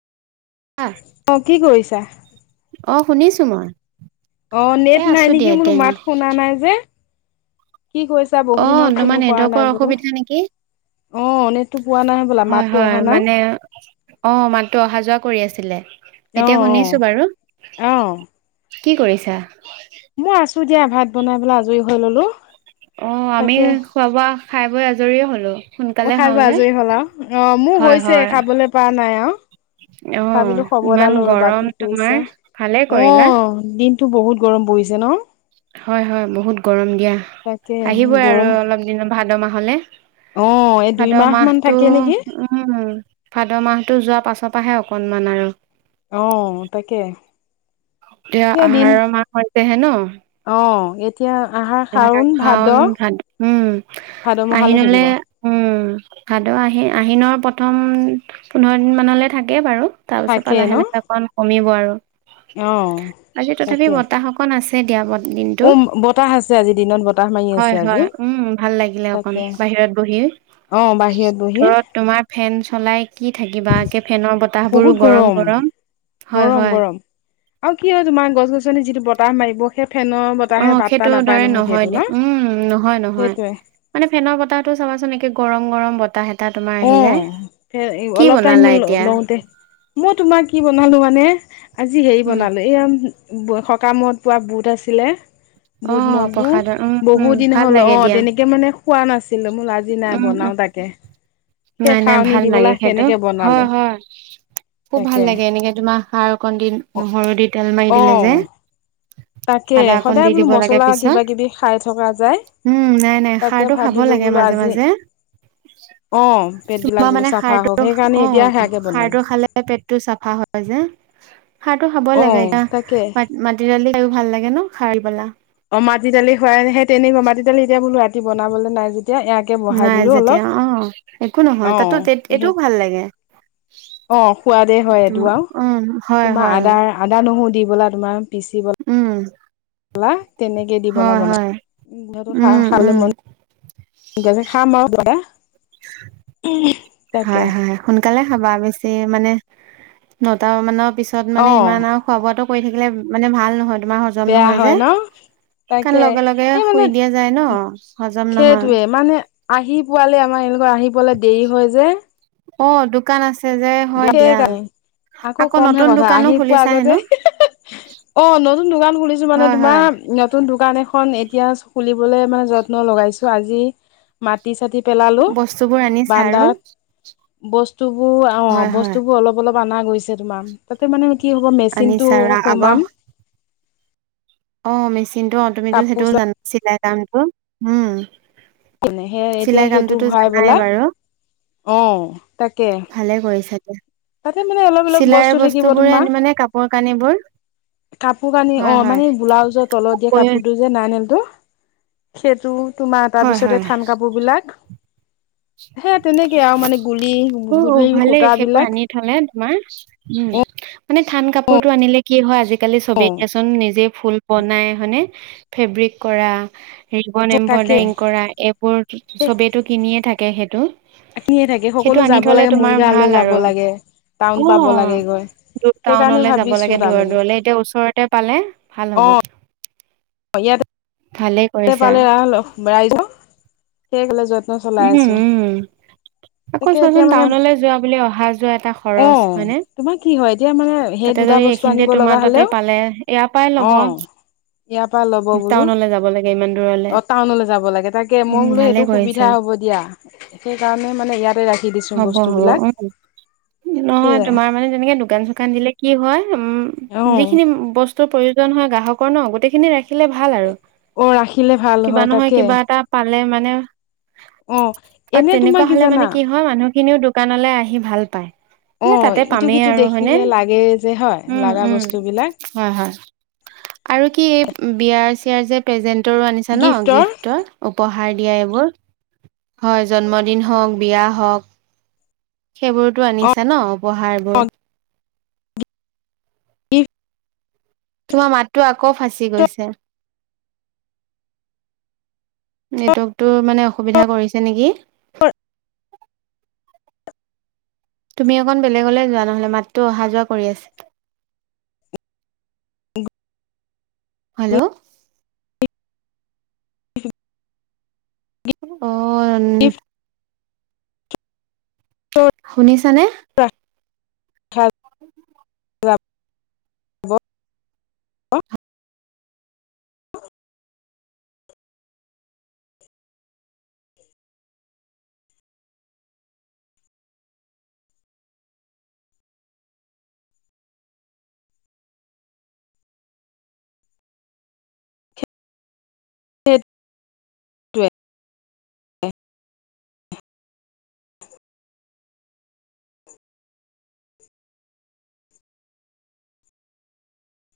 অঁ কি কৰিছা? অঁ, শুনিছো মই। অঁ, এ নেট নাই আছো নেকি দিয়া মোৰ এতিয়া এনেই মাত শুনা নাই যে। কি কৈ ছা অ বহুদিন হল তোমাৰ ফনো কৰা নেটৱৰ্কৰ নাই বোলো। অসুবিধা নেকি অঁ, নেটটো পোৱা নাই হবলা মাতটো অহা নাই। অঁ, মাতটো অহা যোৱা কৰি আছিলে, অ অ এতিয়া শুনিছো বাৰু। অ কি কৰিছা? মই আছো দিয়া, ভাত বনাই পেলাই আজৰি হৈ ল'লো। অঁ, আমি তাকে খোৱা বোৱা, খাই বৈ আজৰিয়ে হ'লো। অ, সোনকালে খাই খাওঁ বৈ যে আজৰি হ'লা, অঁ, মোৰ হয় হৈছে হয় খাবলৈ পাৱা নাই আও। অ ভাবিলো খবৰ এটা ইমান লও ৰ'বা, গৰম কি তোমাৰ কৰিছা? ভালে কৰিলা অঁ। দিনতো বহুত গৰম পৰিছে ন'? হয় হয়, বহুত গৰম দিয়া, তাকে আহিবই আৰু গৰম অলপ দিনৰ ভাদ মাহলে। অ এই ভাদ দুইমাহ মান মাহটো থাকে নেকি উম, ভাদ মাহটো যোৱাৰ পাছৰ পৰাহে অকনমান আৰু। অঁ, তাকে। এয়া, আহাৰৰ মাহ হৈছেহে ন'? অঁ, এই এতিয়া আ হাৰ শাওন, ভাদ, উম ভাদ মাহলৈ আহিনলে থাকিব উম, ভাদ আহি আহিনৰ প্ৰথম পোন্ধৰ দিন মানলৈ থাকে বাৰু। তাৰপিছৰ পৰা থাকে ন লাহে লাহে অকন কমিব আৰু। অ আজি তাকে তথাপিও বতাহ অক অকণ আছে দিয়া বাৰু দিনটো। তাহ আছে, আজি দিনত বতাহ মাৰি আছে হয় আজি হয়, উম ভাল লাগিলে অকন তাকে বাহিৰত বহি, অ বাহিৰত বহি ঘৰত তোমাৰ ফেন চলাই কি থাকিবা? একে ফেনৰ বতাহবোৰো গৰম গৰম, হয় গৰম হয়। গৰম আৰু কি হয় তোমাৰ, গছ গছনি যিটো বতাহ মাৰিব। সেই ফেনৰ বতাহে অ', পাত্তা সেইটোৰ নাপায় দৰে নহয় সেইটো ন দিয়া, উম নহয় নহয়। সেইটোৱে মানে ফেনৰ বতাহটো চাবাচোন, একে গৰম-গৰম বতাহ এটা তোমাৰ অ আহি যায়। কি অলপ টাইম বনালা এতিয়া? লওঁতে মই তোমাৰ কি বনালো মানে, আজি হেৰি উম বনালো এইয়া বৌয়ে সকামত পোৱা বুট আছিলে। অ বুট মগু, প্ৰসাদৰ উম বহু উম দিন ভাল হ'ল লাগে অ', দিয়া তেনেকে মানে খোৱাই নাছিলো, মো লো আজি নাই উম উম বনাওঁ তাকে। সেই নাই নাই খাৱনি ভাল দি লাগে পেলাই সেইটো। সেনেকে বনালো হয়, হয়। খুব ভাল তাকে লাগে এনেকে তোমাৰ খাৰ অকণ দি, অ নহৰু দি তেল মাৰি অ দিলে যে তাকে আদা অকণ সদায় দি বোলো দিব লাগে মছলা পিছত। কিবা কিবি খাই থকা যায় উম, নাই নাই তাকে খাৰটো খাব ব ভাবিলো লাগে বোলো আজি মাজে-মাজে। অ পেট বিলাক তোমাৰ বোলো মানে চাফা হওক খাৰটো, সেইকাৰণে এতিয়া অ' সেয়াকে বনালো খাৰটো খালে পেটটো চাফা হয় যে। খাৰটো খাব অ লাগে তাকে মাটি দালি খাইয়ো ভাল লাগে ন', খাৰ পেলা। অ', মাটি দালি খুৱাইহে তেনেকুৱা, মাটি দালি এতিয়া বোলো ৰাতি বনাবলৈ নাই যেতিয়া, এয়া নাই যেতিয়া অ', একো অ নহয়, তাতো সেই এইটোও ভাল লাগে। অ', সোৱাদে হয় এইটো তোমাৰ আও। উম হয় তোমাৰ হয় আদাৰ আদা-নহৰু, দি বলা তোমাৰ পিচিব উম। লা, তেনেকে দি বলা হয় বনাই। হয় উম, উম, এতিয়া যে খাম আও কিবা এটা। হয়, হয়। সোনকালে খাবা, বেছি মানে নটা মানৰ পিছত মানে অ ইমান আও খোৱা-বোৱাটো কৰি থাকিলে মানে ভাল নহয়, তোমাৰ হজম বেয়া নহয় হয় যে। ন কাৰণ, তাকে লগে-লগে এই মানে শুই দিয়া যায় ন' হজম নহয়। সেইটোৱে মানে আহি পোৱালে আমাৰ এওঁলোকৰ আহি পোৱালে দেৰি হয় যে! অ', দোকান আছে যে হয় দিয়া [unintelligible] আকৌ কমহে নতুন কথা দোকানো আহি পোৱা খুলিছা আগতে হেনো অ' নতুন দোকান খুলিছো মানে হয়, তোমা হয়, নতুন দোকান এখন এতিয়া খুলিবলৈ মানে যত্ন লগাইছো আজি মাটি চাটি পেলালো বস্তুবোৰ আনিছা আৰু বান্দাত! বস্তুবোৰ অ' হয়, হয়। বস্তুবোৰ অলপ অলপ অনা গৈছে তোমা! তাতে মানে কি হ'ব' মেচিনটো আনিছা আৰু সোমাম। অ'মেচিনটো অ' তুমিতো কাপোৰ সেইটোও জানা চিলাই কামটো! উম এনেহে এতিয়া চিলাই সেইটো কামটোতো ভৰাই জানাই পেলাই বাৰু অ' তাকে। ভালে কৰিছা দিয়া। তাতে মানে অলপ অলপ চিলাইৰ বস্তু দেখিব বস্তুবোৰে তোমা আনি মানে কাপোৰ কানিবোৰ কাপোৰ কানি হয়, অ' হয়। মানে বোলাউজৰ তলত দিয়ে হয় কাপোৰটো যে নাইনলটো, সেইটো তোমাৰ তাৰ পিছতে হয়। থান কাপোৰ বিলাক হে তেনেকে আৰু মানে গুলি গুলিৰ সূতা বিলাক তমাৰ উম, মানে থান কাপোৰটো আনিলে কি হয় আজিকালি অ' চবেইচোন নিজে ফুল বনাই হয়নে? ফেব্ৰিক কৰা, ৰিবন তাকে এম্ব্ৰইডাৰিং কৰা এইবোৰ চবেইেতটো কিনিয়ে থাকে সেইটো। [unintelligible] থাকে। সেইটো সকলো আনি যাব থলে লাগে তোমাৰ মৰিগাঁৱলৈ ভাল যাব আৰু লাগে, টাউন পাব লাগে গৈ। দূ সেইকাৰণে টাউনলৈ যাব ভাবিছো লাগে দূৰ তাৰমানে দূৰলে। এতিয়া ওচৰতে পালে ভাল হ'ব! অ' ইয়াতে ভালে পালে ৰা ৰাইজৰ, সেই কলে যত্ন চলাই উম আছোঁ। উম আকৌ চোৱাচোন টাউনলৈ যোৱা বুলি অহা যোৱা এটা অ খৰচ হয়নে, তোমাৰ কি হয় এতিয়া মানে সেই তাতে দুটা যদি বস্তু এইখিনিতে আনিব লগা তোমাৰ তাতে হলেও পালে, ইয়াৰ পৰাই অ লব। ইয়াৰ পৰা ল'ব বোলো। টাউনলৈ যাব লাগে ইমান দূৰলৈ। অ', টাউনলৈ যাব লাগে, তাকে মই বোলো সেইটো কৰিছা সুবিধা হ'ব দিয়া। সেইকাৰণে মানে ইয়াতে ৰাখি দিছোঁ হ'ব হ'ব বস্তুবিলাক, উম নহয় সেয়াই। তোমাৰ মানে তেনেকে দোকান চোকান দিলে কি হয়, উম, অ যিখিনি বস্তুৰ প্ৰয়ো জনহয় গ্ৰাহকৰ ন গোটেইখিনি ৰাখিলে ভাল আৰু। অ' ৰাখিলে ভাল কিবা হয় নহয় তাকে। কিবা এটা পালে মানে অ'। অ', এনে তোমাৰ তেনেকুৱা হ'লে জানা মানে কি হয় মানুহখিনিও দোকানলৈ আহি ভাল পায়। অ এ তাতে ইটো পামেই সিটো আৰু হয় নে, দেখিলে লাগে যে হয় উম, লাগা উম। বস্তুবিলাক হয়, হয়, আৰু কি এই বিয়াৰ চিয়াৰ যে প্ৰেজেন্টৰো আনিছা ন গিফ্টৰ উপহাৰ দিয়া এইবোৰ। হয়, জন্মদিন হওঁক, বিয়া হওঁক সেইবোৰতো অ আনিছা ন, উপহাৰ বোৰ। ইফ তোমাৰ মাতটো আকৌ ফাঁচি গৈছে। নেটৱৰ্কটো মানে অসুবিধা কৰিছে নেকি। [inaudible] তুমি অকণ বেলেগলৈ যোৱা নহ'লে, মাতটো অহা যোৱা কৰি আছে। হেল্ল'। [inaudible] অ', [unintelligible] শুনিছানে? [unintelligible] [unintelligible] [unintelligible] [unintelligible]